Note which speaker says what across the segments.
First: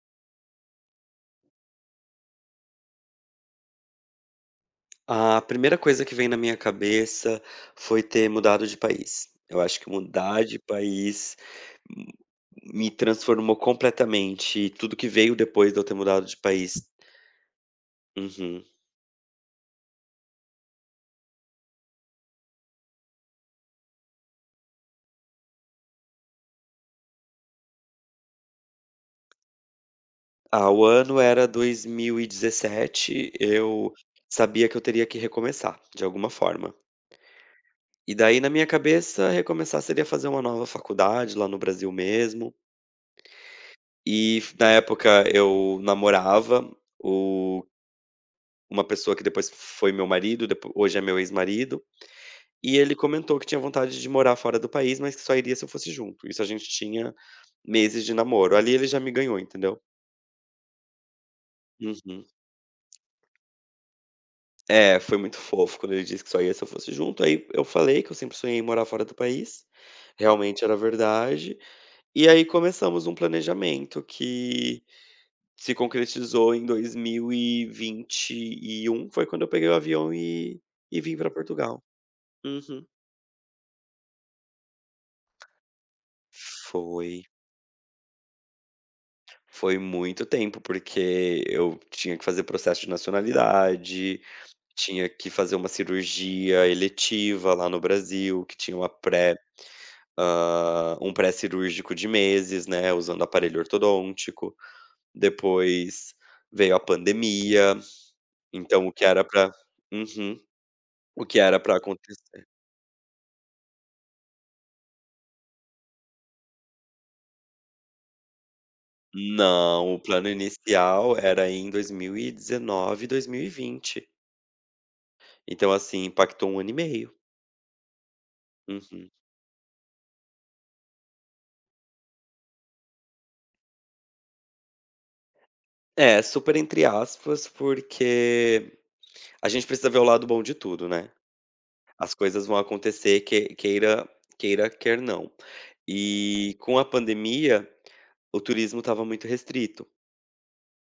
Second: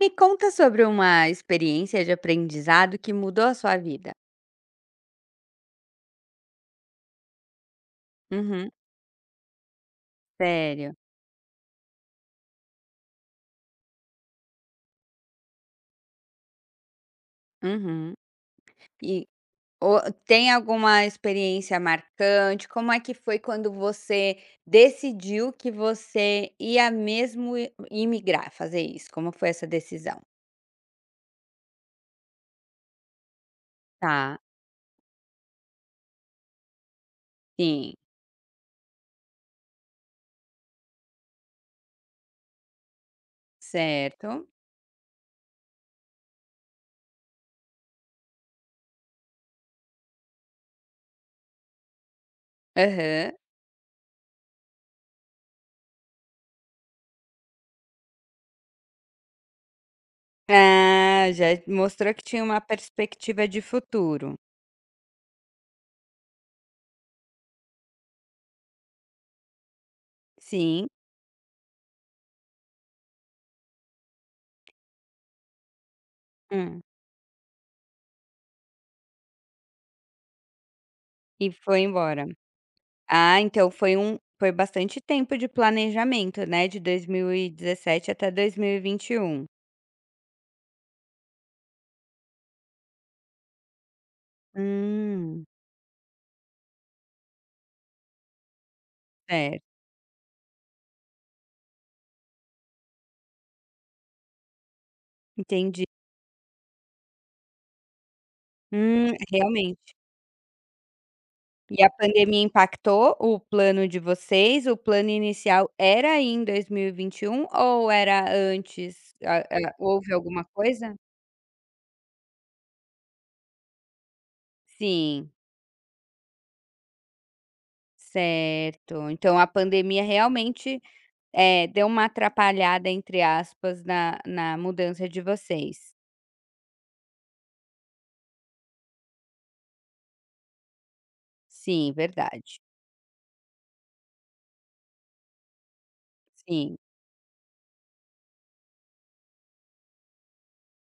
Speaker 1: Me conta sobre uma experiência de aprendizado que mudou a sua vida.
Speaker 2: A primeira coisa que vem na minha cabeça foi ter mudado
Speaker 1: Uhum.
Speaker 2: de país. Eu acho que mudar de
Speaker 1: Sério.
Speaker 2: país m- me transformou completamente. E tudo que veio depois de eu ter mudado de país.
Speaker 1: Uhum.
Speaker 2: Uhum.
Speaker 1: E o Tem alguma experiência marcante? Como é que foi quando você decidiu que você ia mesmo i imigrar, fazer isso? Como foi essa decisão?
Speaker 2: Ah, o ano era 2017, eu
Speaker 1: Tá,
Speaker 2: sabia que eu teria que recomeçar, de alguma forma.
Speaker 1: sim,
Speaker 2: E daí, na minha cabeça, recomeçar seria fazer uma nova faculdade lá no Brasil mesmo. E
Speaker 1: certo.
Speaker 2: na época eu namorava, o uma pessoa que depois foi meu marido, depo hoje é meu ex-marido, e ele
Speaker 1: Aham.
Speaker 2: comentou que tinha vontade de morar fora do país, mas que só iria se eu fosse junto. Isso, a gente tinha meses de namoro. Ali ele já me ganhou, entendeu.
Speaker 1: Ah, já mostrou que
Speaker 2: Uhum.
Speaker 1: tinha uma perspectiva de futuro.
Speaker 2: É, foi muito fofo quando ele disse que só ia se eu fosse junto, aí eu falei que eu sempre sonhei em morar fora do país, realmente era
Speaker 1: Sim.
Speaker 2: verdade, e aí começamos um planejamento que se concretizou em
Speaker 1: Hum.
Speaker 2: 2021, foi quando eu peguei o avião e vim para
Speaker 1: E foi
Speaker 2: Portugal.
Speaker 1: embora.
Speaker 2: Uhum.
Speaker 1: Ah, então foi bastante tempo de planejamento, né, de
Speaker 2: Foi.
Speaker 1: 2017 até dois mil e vinte e um.
Speaker 2: Foi muito tempo, porque eu tinha que fazer processo de nacionalidade, tinha que
Speaker 1: Hum.
Speaker 2: fazer uma cirurgia eletiva lá no Brasil, que tinha uma pré,
Speaker 1: Certo,
Speaker 2: ah, um pré-cirúrgico de meses, né, usando aparelho ortodôntico.
Speaker 1: entendi.
Speaker 2: Depois veio a pandemia, então
Speaker 1: Realmente.
Speaker 2: o que era para
Speaker 1: E a pandemia
Speaker 2: acontecer.
Speaker 1: impactou o plano de vocês? O plano inicial era ir em 2021 ou era antes? A
Speaker 2: Não, o
Speaker 1: Houve
Speaker 2: plano
Speaker 1: alguma coisa?
Speaker 2: inicial era em 2019, 2020.
Speaker 1: Sim,
Speaker 2: Então, assim, impactou um ano e meio.
Speaker 1: certo.
Speaker 2: Uhum.
Speaker 1: Então a pandemia realmente, deu uma "atrapalhada", entre aspas, na mudança de vocês.
Speaker 2: É, super entre aspas, porque a gente precisa ver o lado bom de tudo, né.
Speaker 1: Sim,
Speaker 2: As coisas vão
Speaker 1: verdade.
Speaker 2: acontecer, que queira, quer não. E
Speaker 1: Sim,
Speaker 2: com a pandemia, o turismo estava muito restrito.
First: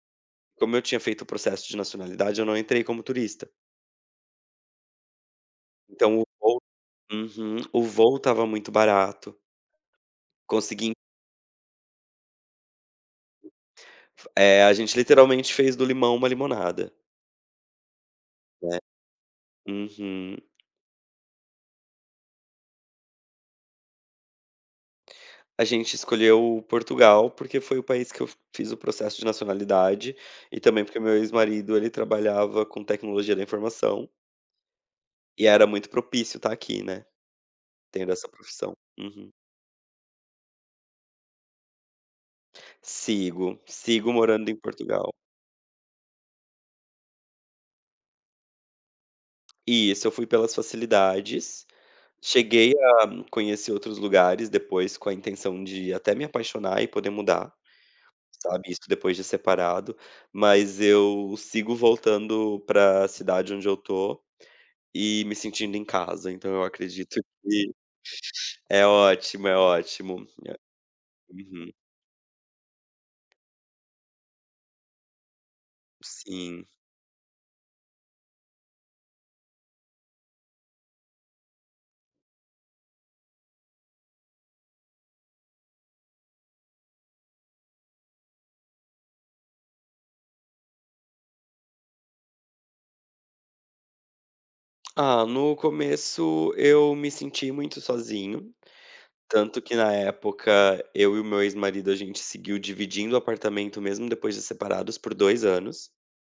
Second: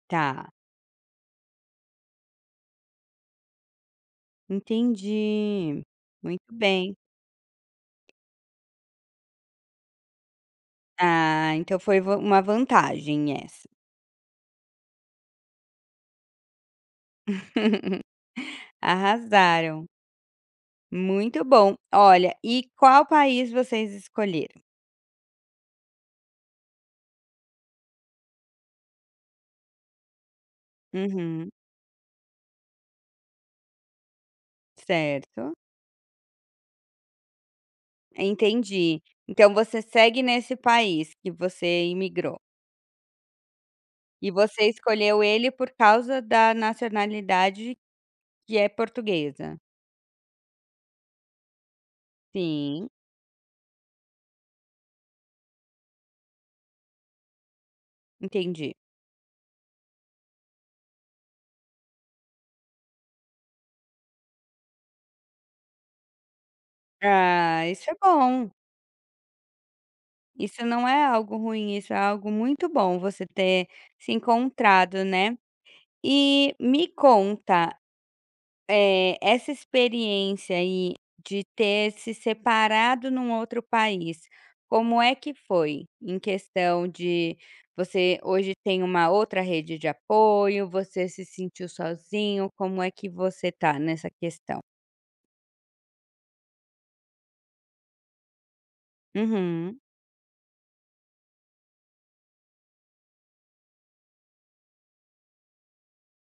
Speaker 1: tá,
Speaker 2: Como eu tinha feito o processo de nacionalidade, eu não entrei como turista.
Speaker 1: entendi.
Speaker 2: Então o
Speaker 1: Muito
Speaker 2: voo
Speaker 1: bem.
Speaker 2: Uhum. O voo estava muito barato. Consegui.
Speaker 1: Ah, então foi va uma vantagem essa.
Speaker 2: A gente literalmente fez do limão uma limonada, né.
Speaker 1: Arrasaram,
Speaker 2: Uhum.
Speaker 1: muito bom. Olha, e qual país vocês escolheram?
Speaker 2: A gente escolheu Portugal, porque foi o país que eu fiz o processo de nacionalidade, e também porque meu
Speaker 1: Uhum,
Speaker 2: ex-marido ele trabalhava com tecnologia da informação, e
Speaker 1: certo,
Speaker 2: era muito propício estar aqui, né, tendo essa profissão.
Speaker 1: entendi.
Speaker 2: Uhum.
Speaker 1: Então você segue nesse país que você imigrou,
Speaker 2: Sigo
Speaker 1: e
Speaker 2: morando em
Speaker 1: você
Speaker 2: Portugal.
Speaker 1: escolheu ele por causa da nacionalidade que é portuguesa?
Speaker 2: Isso, eu fui pelas facilidades, cheguei
Speaker 1: Sim,
Speaker 2: a conhecer outros lugares depois com a intenção de até me apaixonar e poder mudar, sabe,
Speaker 1: entendi.
Speaker 2: isso depois de separado, mas eu sigo voltando para a cidade onde eu tô e me sentindo em casa, então eu acredito
Speaker 1: Ah,
Speaker 2: que
Speaker 1: isso é bom.
Speaker 2: é ótimo, é ótimo.
Speaker 1: Isso não é algo
Speaker 2: Uhum,
Speaker 1: ruim, isso é algo muito bom você ter se encontrado, né. E
Speaker 2: sim.
Speaker 1: me conta, essa experiência aí de ter se separado num outro país, como é que foi? Em questão de você hoje tem uma outra rede de apoio, você se sentiu sozinho, como é que você tá nessa questão?
Speaker 2: Ah, no começo eu me senti muito sozinho, tanto que
Speaker 1: Uhum,
Speaker 2: na época eu e o meu ex-marido a gente seguiu dividindo o apartamento mesmo depois de separados por 2 anos,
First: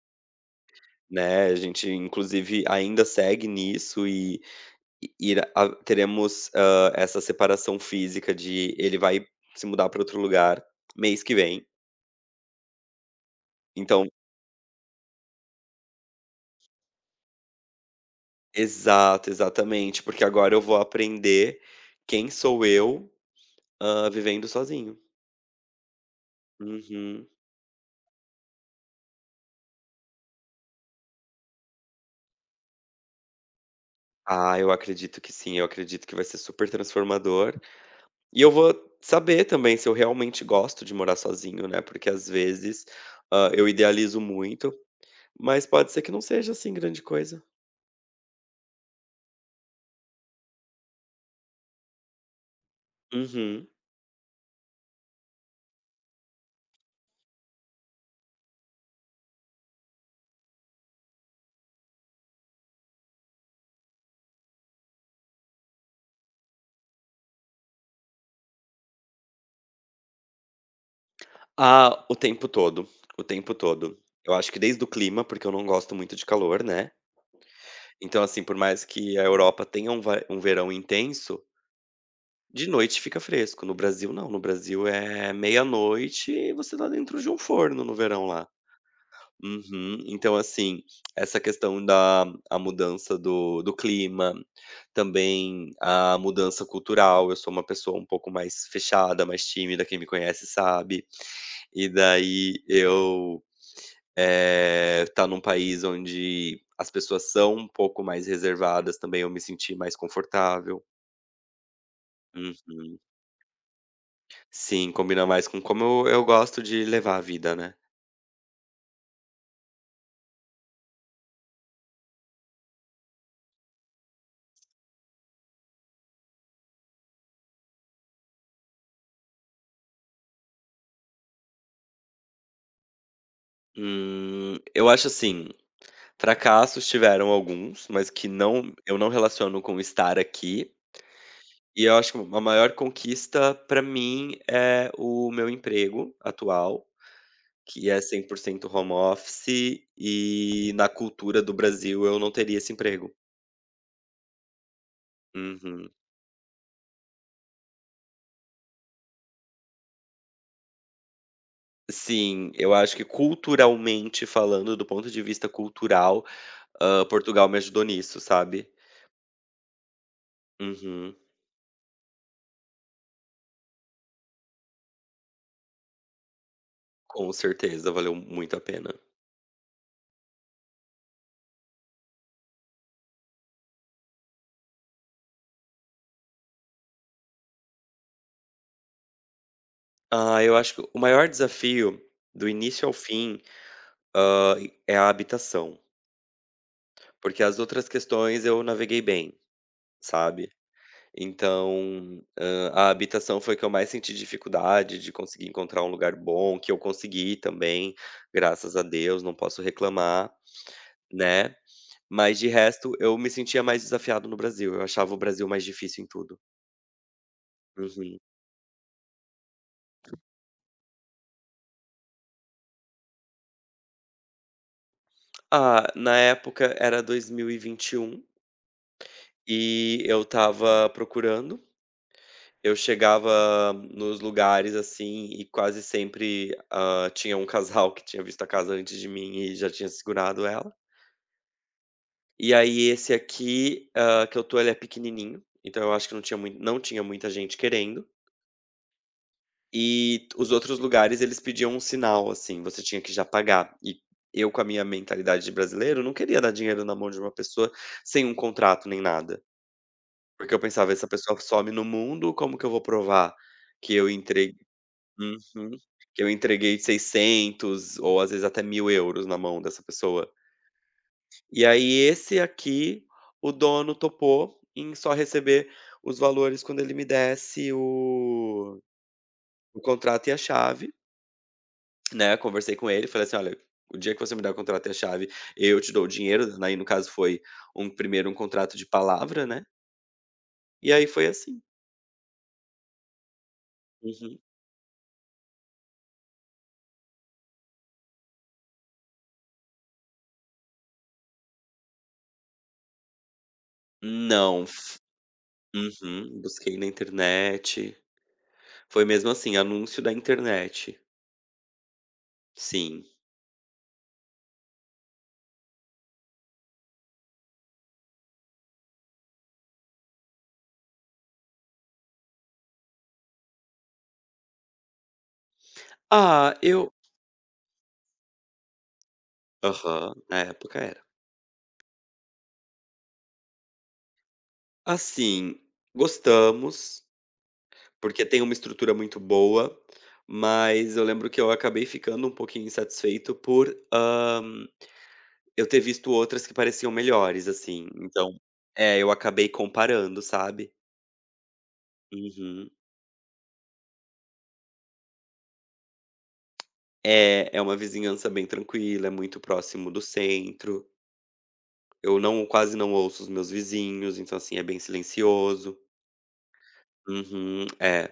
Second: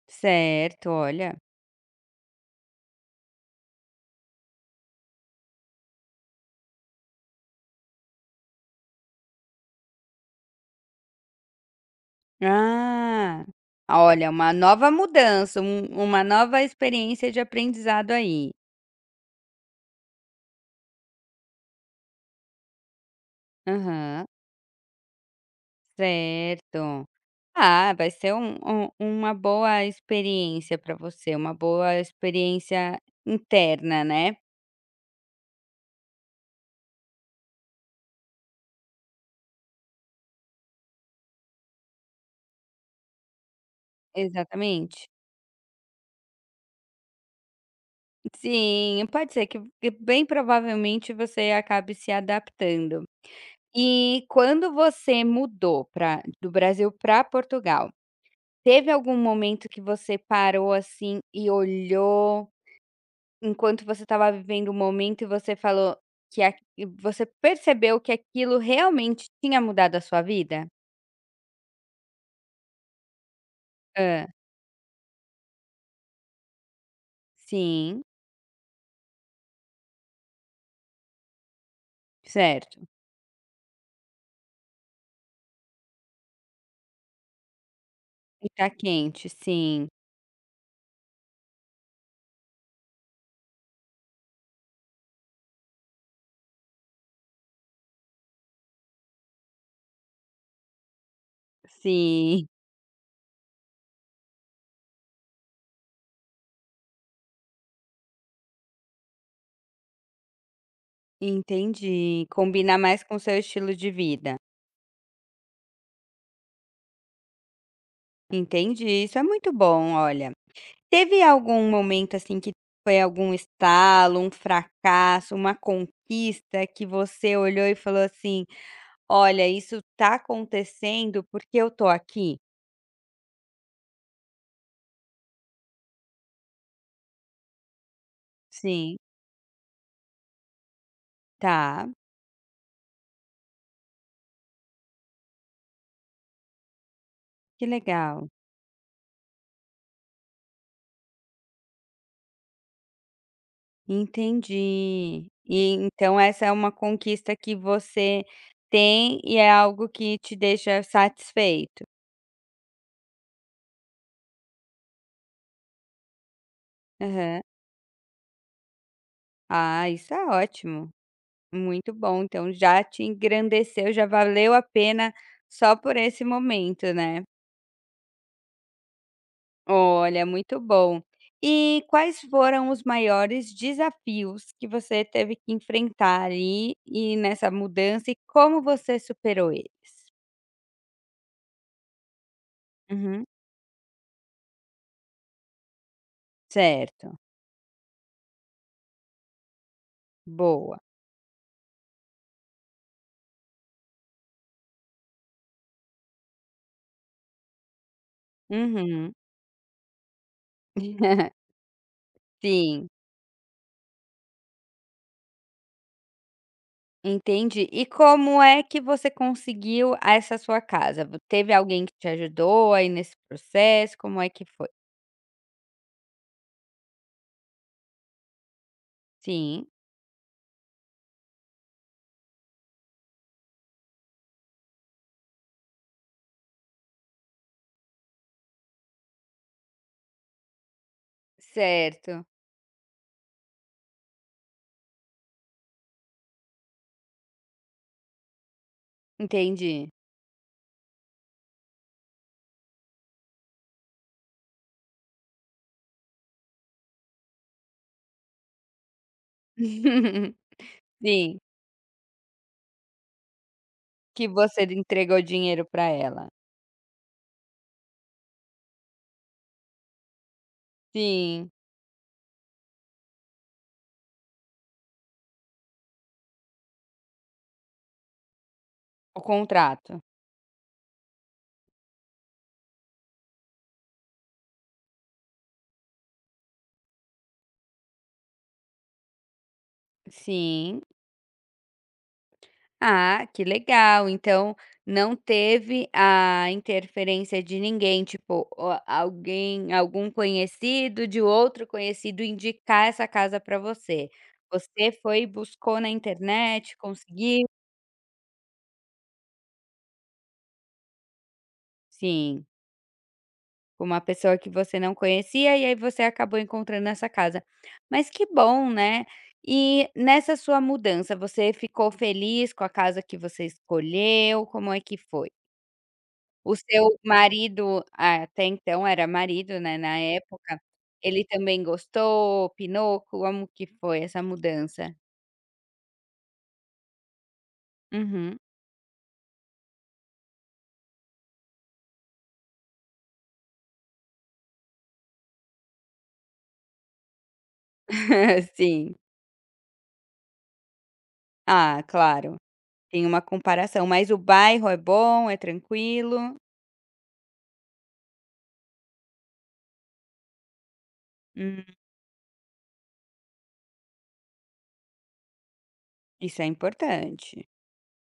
Speaker 1: certo, olha.
Speaker 2: né, a gente inclusive ainda segue nisso e irá a teremos, essa separação física de ele vai se mudar para outro lugar mês que vem,
Speaker 1: Ah,
Speaker 2: então...
Speaker 1: olha, uma nova mudança, uma nova experiência de aprendizado aí.
Speaker 2: Exato, exatamente, porque agora eu vou aprender quem sou eu,
Speaker 1: Aham,
Speaker 2: vivendo sozinho.
Speaker 1: certo.
Speaker 2: Uhum.
Speaker 1: Ah, vai ser uma boa experiência para você, uma boa experiência interna, né.
Speaker 2: Ah, eu acredito que sim, eu acredito que vai ser super transformador. E eu vou saber também se eu realmente gosto de morar sozinho, né, porque às vezes, eu idealizo muito,
Speaker 1: Exatamente.
Speaker 2: mas pode ser que não seja, assim, grande coisa.
Speaker 1: Sim, pode ser que bem provavelmente você acabe se adaptando.
Speaker 2: Uhum.
Speaker 1: E quando você mudou pra do Brasil para Portugal, teve algum momento que você parou, assim, e olhou enquanto você estava vivendo o momento e você falou que a e você percebeu que aquilo realmente tinha mudado a sua vida?
Speaker 2: Ah, o tempo todo, o tempo todo.
Speaker 1: Ah,
Speaker 2: Eu acho que desde o clima, porque eu não gosto muito de calor, né.
Speaker 1: sim,
Speaker 2: Então, assim, por mais que a Europa tenha um va um verão intenso. De
Speaker 1: certo.
Speaker 2: noite fica fresco, no Brasil não, no Brasil é meia-noite e você tá dentro de um forno no verão
Speaker 1: E
Speaker 2: lá.
Speaker 1: tá quente, sim,
Speaker 2: Uhum. Então, assim, essa questão da a mudança do clima, também a mudança cultural, eu sou uma pessoa um pouco mais fechada, mais tímida, quem me conhece sabe. E
Speaker 1: sim,
Speaker 2: daí eu, tá num país onde as pessoas são um pouco mais reservadas, também eu me senti mais confortável.
Speaker 1: entendi. Combina
Speaker 2: Uhum.
Speaker 1: mais com o seu estilo de vida.
Speaker 2: Sim, combina mais com como eu gosto de levar a vida, né.
Speaker 1: Entendi, isso é muito bom, olha. Teve algum momento, assim, que foi algum estalo, um fracasso, uma conquista que você olhou e falou assim: olha, isso tá acontecendo porque eu tô aqui?
Speaker 2: Eu acho assim, fracassos tiveram alguns, mas que não,
Speaker 1: Sim.
Speaker 2: eu não relaciono com estar aqui, e
Speaker 1: Tá,
Speaker 2: eu acho que a maior conquista pra mim é o meu emprego atual,
Speaker 1: que
Speaker 2: que é cem
Speaker 1: legal,
Speaker 2: por cento home office e na cultura do Brasil eu não teria esse emprego.
Speaker 1: entendi. E
Speaker 2: Uhum.
Speaker 1: então essa é uma conquista que você tem e é algo que te deixa satisfeito?
Speaker 2: Sim, eu acho que culturalmente falando, do ponto de vista cultural,
Speaker 1: Aham.
Speaker 2: Portugal me ajudou nisso, sabe.
Speaker 1: Ah, isso é ótimo,
Speaker 2: Uhum.
Speaker 1: muito bom, então já te engrandeceu, já valeu a pena só por esse momento, né?
Speaker 2: Com certeza, valeu muito a pena.
Speaker 1: Olha, muito bom. E quais foram os maiores desafios que você teve que enfrentar aí nessa mudança e como você superou eles?
Speaker 2: Ah, eu acho que o maior desafio do início ao
Speaker 1: Uhum.
Speaker 2: fim, hã, é a habitação,
Speaker 1: Certo,
Speaker 2: porque as outras questões eu naveguei bem, sabe.
Speaker 1: boa.
Speaker 2: Então, a habitação foi que eu mais senti dificuldade de conseguir encontrar um lugar bom, que eu consegui também, graças a
Speaker 1: Uhum.
Speaker 2: Deus, não posso reclamar, né. Mas de
Speaker 1: Sim,
Speaker 2: resto eu me sentia mais desafiado no Brasil, eu achava o Brasil mais difícil em tudo.
Speaker 1: entendi. E
Speaker 2: Uhum.
Speaker 1: como é que você conseguiu essa sua casa? Teve alguém que te ajudou aí nesse processo? Como é que foi?
Speaker 2: Ah, na época era dois mil e vinte e um.
Speaker 1: Sim,
Speaker 2: E eu estava procurando, eu chegava nos lugares, assim, e quase sempre, tinha um casal que tinha visto a casa antes de mim e já tinha segurado ela.
Speaker 1: certo,
Speaker 2: E aí esse aqui, que eu tô, ele é pequenininho, então eu acho que não tinha muita gente querendo,
Speaker 1: entendi.
Speaker 2: e os outros lugares eles pediam um sinal, assim, você tinha que já pagar. E eu com a minha mentalidade de brasileiro não queria dar dinheiro na mão de uma pessoa sem um contrato nem nada. Porque eu pensava: "Essa pessoa
Speaker 1: Sim,
Speaker 2: some no mundo, como que eu vou provar que eu
Speaker 1: que
Speaker 2: entreguei.
Speaker 1: você entregou dinheiro para
Speaker 2: Que
Speaker 1: ela.
Speaker 2: eu entreguei 600 ou às vezes até 1.000 euros na mão dessa pessoa".
Speaker 1: Sim,
Speaker 2: E aí esse aqui, o dono topou em só receber os valores quando ele me desse o
Speaker 1: o
Speaker 2: o
Speaker 1: contrato.
Speaker 2: contrato e a chave, né. Conversei com ele, falei assim: "Olha, o dia que você me der o contrato e a chave, eu te dou o dinheiro". Né, aí no caso foi um primeiro um contrato de palavra, né.
Speaker 1: Sim.
Speaker 2: E aí foi assim.
Speaker 1: Ah, que legal.
Speaker 2: Uhum.
Speaker 1: Então, não teve a interferência de ninguém, tipo, o alguém algum conhecido de outro conhecido indicar essa casa para você.
Speaker 2: Não.
Speaker 1: Você foi buscou na
Speaker 2: Uhum,
Speaker 1: internet,
Speaker 2: busquei na
Speaker 1: conseguiu?
Speaker 2: internet. Foi mesmo assim, anúncio da internet.
Speaker 1: Sim,
Speaker 2: Sim.
Speaker 1: com uma pessoa que você não conhecia e aí você acabou encontrando essa casa. Mas que bom, né? E nessa sua mudança, você ficou feliz com a casa que você escolheu? Como é que foi? O
Speaker 2: Ah,
Speaker 1: seu
Speaker 2: eu
Speaker 1: marido, ah, até então era marido, né, na
Speaker 2: aham, na
Speaker 1: época,
Speaker 2: época era.
Speaker 1: ele também gostou, opinou? Como que foi essa mudança?
Speaker 2: Assim, gostamos, porque
Speaker 1: Uhum.
Speaker 2: tem uma estrutura muito boa, mas eu lembro que eu acabei ficando um pouquinho insatisfeito por, eu ter visto outras que pareciam melhores, assim, então
Speaker 1: Sim.
Speaker 2: é, eu acabei comparando, sabe.
Speaker 1: Ah, claro.
Speaker 2: Uhum.
Speaker 1: Tem uma comparação, mas o bairro é bom, é tranquilo?
Speaker 2: É, é uma vizinhança bem tranquila, é muito próximo do centro.
Speaker 1: Hum,
Speaker 2: Eu não, quase não ouço os meus vizinhos, então, assim, é bem silencioso.
Speaker 1: isso é importante.
Speaker 2: Uhum, é.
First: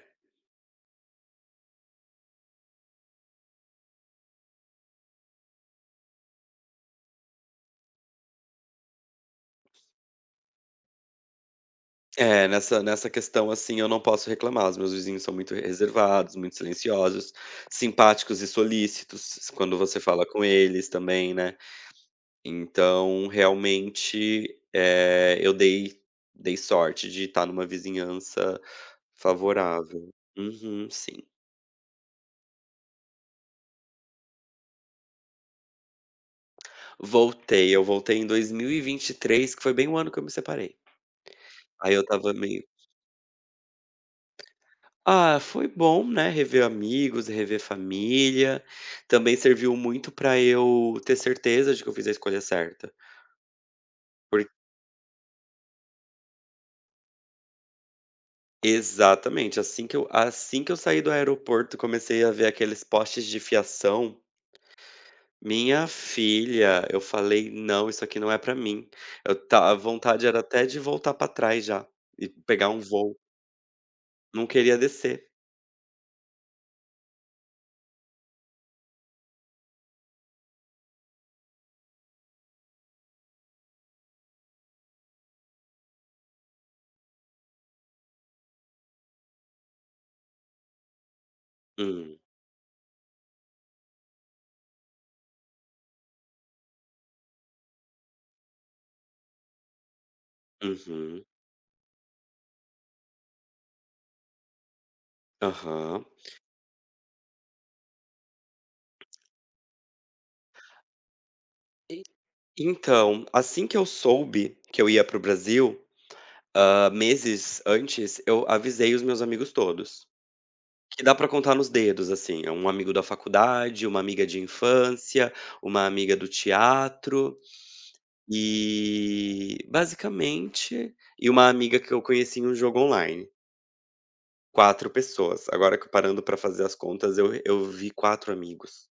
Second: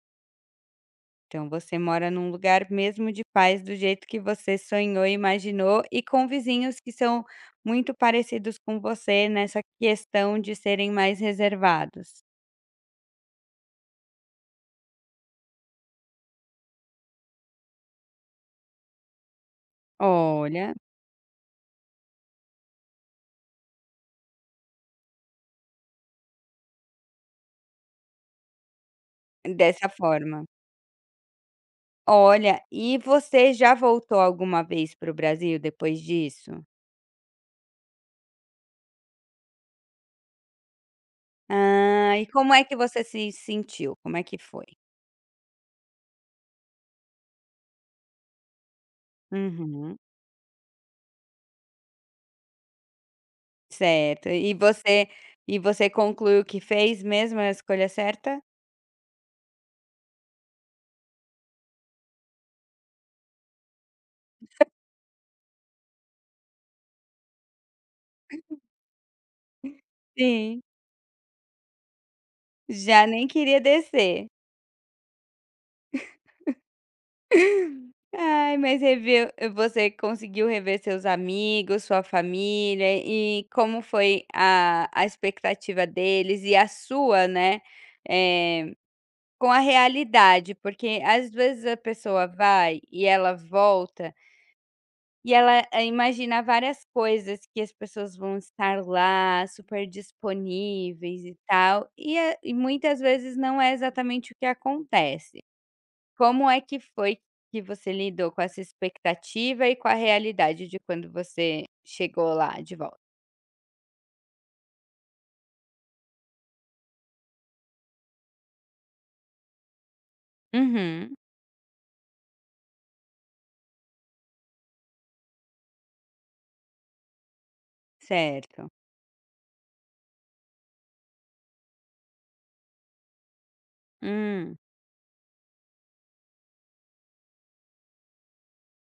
Speaker 1: Então você mora num lugar mesmo de paz do jeito que você sonhou e imaginou e com vizinhos que são muito parecidos com você nessa questão de serem mais reservados.
Speaker 2: É, nessa questão, assim, eu não posso reclamar. Os meus vizinhos são muito reservados, muito silenciosos, simpáticos e solícitos quando você fala com
Speaker 1: Olha,
Speaker 2: eles também, né. Então, realmente, eu dei sorte de estar numa vizinhança
Speaker 1: dessa
Speaker 2: favorável.
Speaker 1: forma.
Speaker 2: Uhum, sim.
Speaker 1: Olha, e você já voltou alguma vez para o Brasil depois disso?
Speaker 2: Voltei, eu voltei em dois mil e vinte e três, que foi bem o ano que eu me separei. Aí eu
Speaker 1: Ah, e
Speaker 2: tava
Speaker 1: como é
Speaker 2: meio...
Speaker 1: que você se sentiu? Como é que foi?
Speaker 2: Ah, foi bom, né, rever amigos, rever família. Também serviu
Speaker 1: Uhum,
Speaker 2: muito para eu ter certeza de que eu fiz a escolha certa.
Speaker 1: certo.
Speaker 2: Por
Speaker 1: E você concluiu que fez mesmo a escolha certa?
Speaker 2: Exatamente, assim que eu saí do aeroporto, comecei a ver aqueles postes de fiação. Minha filha, eu falei: "Não, isso aqui não é pra mim". Eu ta A vontade era
Speaker 1: Sim,
Speaker 2: até de voltar pra trás já e pegar um
Speaker 1: já
Speaker 2: voo.
Speaker 1: nem queria descer.
Speaker 2: Não queria descer.
Speaker 1: Ai, mas reviu, você conseguiu rever seus amigos, sua família, e como foi a expectativa deles e a sua, né, eh, com a realidade? Porque às vezes a
Speaker 2: Hum,
Speaker 1: pessoa vai e ela volta e ela imagina várias coisas, que as pessoas vão estar lá super disponíveis
Speaker 2: uhum,
Speaker 1: e tal, e muitas vezes não é exatamente o que acontece.
Speaker 2: aham.
Speaker 1: Como é que foi que você lidou com essa expectativa e com a realidade de quando você
Speaker 2: E
Speaker 1: chegou lá de volta?
Speaker 2: então, assim que eu soube que eu ia para o Brasil, meses antes, eu avisei os meus amigos todos, que
Speaker 1: Uhum,
Speaker 2: dá pra contar nos dedos, assim, é um amigo da faculdade, uma amiga de infância, uma amiga do teatro
Speaker 1: certo.
Speaker 2: e, basicamente, uma amiga que eu conheci em um jogo online.
Speaker 1: Hum.
Speaker 2: Quatro pessoas. Agora que parando pra fazer as contas, eu vi 4 amigos.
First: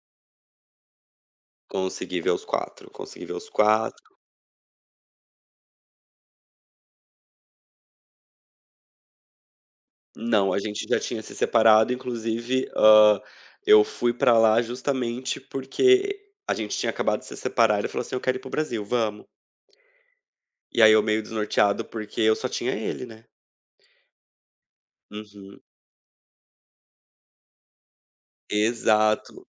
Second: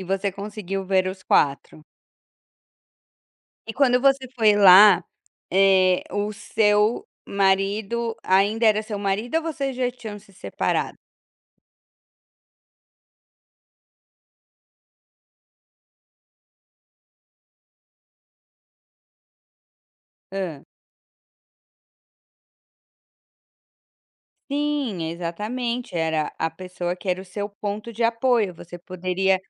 Speaker 1: E você conseguiu ver os 4.
Speaker 2: Consegui ver os quatro, consegui ver os
Speaker 1: E quando
Speaker 2: quatro.
Speaker 1: você foi lá, o seu marido ainda era seu marido ou vocês já tinham se
Speaker 2: Não, a gente
Speaker 1: separado?
Speaker 2: já tinha se separado, inclusive, eu fui pra lá justamente porque a gente tinha acabado de se separar, ele falou assim: "Eu quero ir pro Brasil, vamos".
Speaker 1: Hã.
Speaker 2: E aí eu meio desnorteado, porque eu só tinha ele, né.
Speaker 1: Sim,
Speaker 2: Uhum.
Speaker 1: exatamente, era a pessoa que era o seu ponto de apoio, você poderia
Speaker 2: Exato.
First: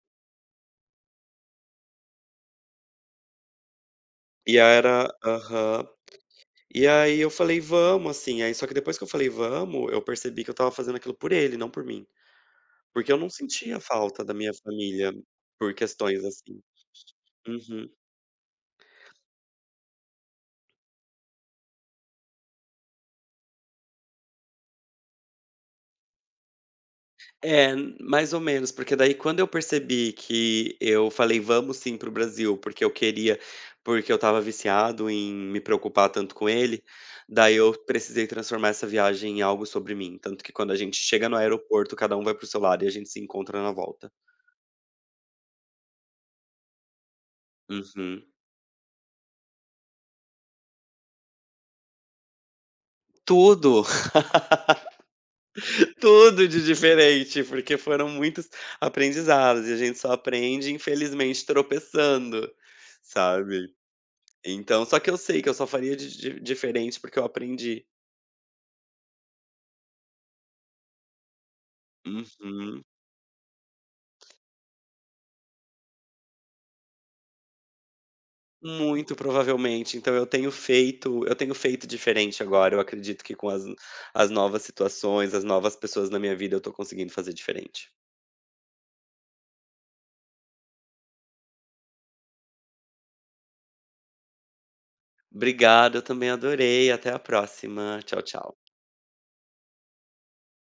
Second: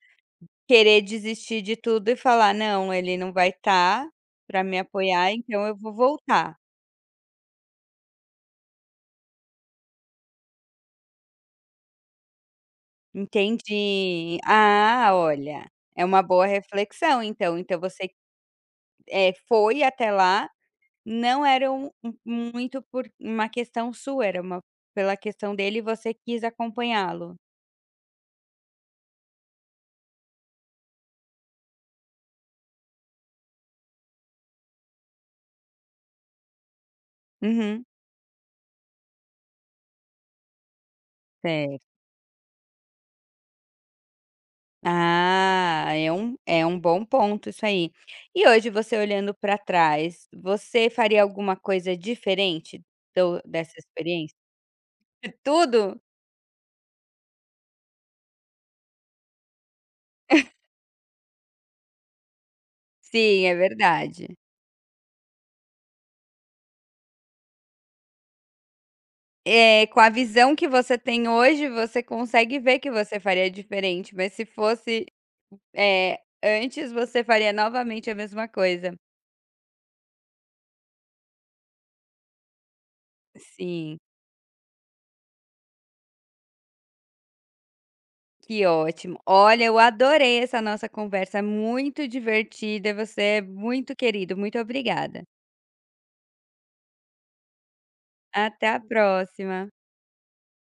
Speaker 1: querer desistir de tudo e falar: "Não, ele não vai estar
Speaker 2: E
Speaker 1: para me
Speaker 2: era
Speaker 1: apoiar, então eu
Speaker 2: Aham.
Speaker 1: vou voltar".
Speaker 2: E aí eu falei: "Vamos", assim, aí só que depois que eu falei: "Vamos", eu percebi que eu estava fazendo aquilo por ele, não por mim. Porque eu não sentia falta da
Speaker 1: Entendi.
Speaker 2: minha
Speaker 1: Ah,
Speaker 2: família,
Speaker 1: olha,
Speaker 2: por
Speaker 1: é uma
Speaker 2: questões
Speaker 1: boa
Speaker 2: assim.
Speaker 1: reflexão então. Então
Speaker 2: Uhum.
Speaker 1: você, foi até lá, não era muito por uma questão sua, era uma pela questão dele e você quis acompanhá-lo.
Speaker 2: É, mais ou menos, porque daí quando eu percebi que eu falei: "Vamos sim para o Brasil", porque eu queria, porque eu estava viciado em me preocupar tanto com ele, daí eu
Speaker 1: Uhum.
Speaker 2: precisei transformar essa viagem em algo sobre mim, tanto que quando a gente chega no
Speaker 1: Certo.
Speaker 2: aeroporto, cada um vai para o seu lado e a gente se encontra na volta.
Speaker 1: Ah, é um bom ponto isso aí.
Speaker 2: Uhum.
Speaker 1: E hoje você olhando para trás, você faria alguma coisa diferente do dessa
Speaker 2: Tudo.
Speaker 1: experiência? Tudo?
Speaker 2: Tudo de diferente, porque foram muitos aprendizados e a gente só aprende, infelizmente, tropeçando,
Speaker 1: Sim, é
Speaker 2: sabe.
Speaker 1: verdade.
Speaker 2: Então, só que eu sei que eu só faria de diferente porque eu aprendi.
Speaker 1: É, com a visão que você tem hoje, você consegue ver
Speaker 2: Uhum.
Speaker 1: que você faria diferente, mas se fosse, antes, você faria novamente a mesma coisa.
Speaker 2: Muito provavelmente. Então eu tenho feito diferente agora. Eu acredito que com as
Speaker 1: Sim,
Speaker 2: as novas situações, as novas pessoas na minha vida, eu tô conseguindo fazer diferente.
Speaker 1: que ótimo. Olha, eu adorei essa nossa conversa, muito divertida, você é muito querido, muito obrigada.
Speaker 2: Obrigado, eu também adorei. Até a próxima. Tchau, tchau.
Speaker 1: Até a próxima.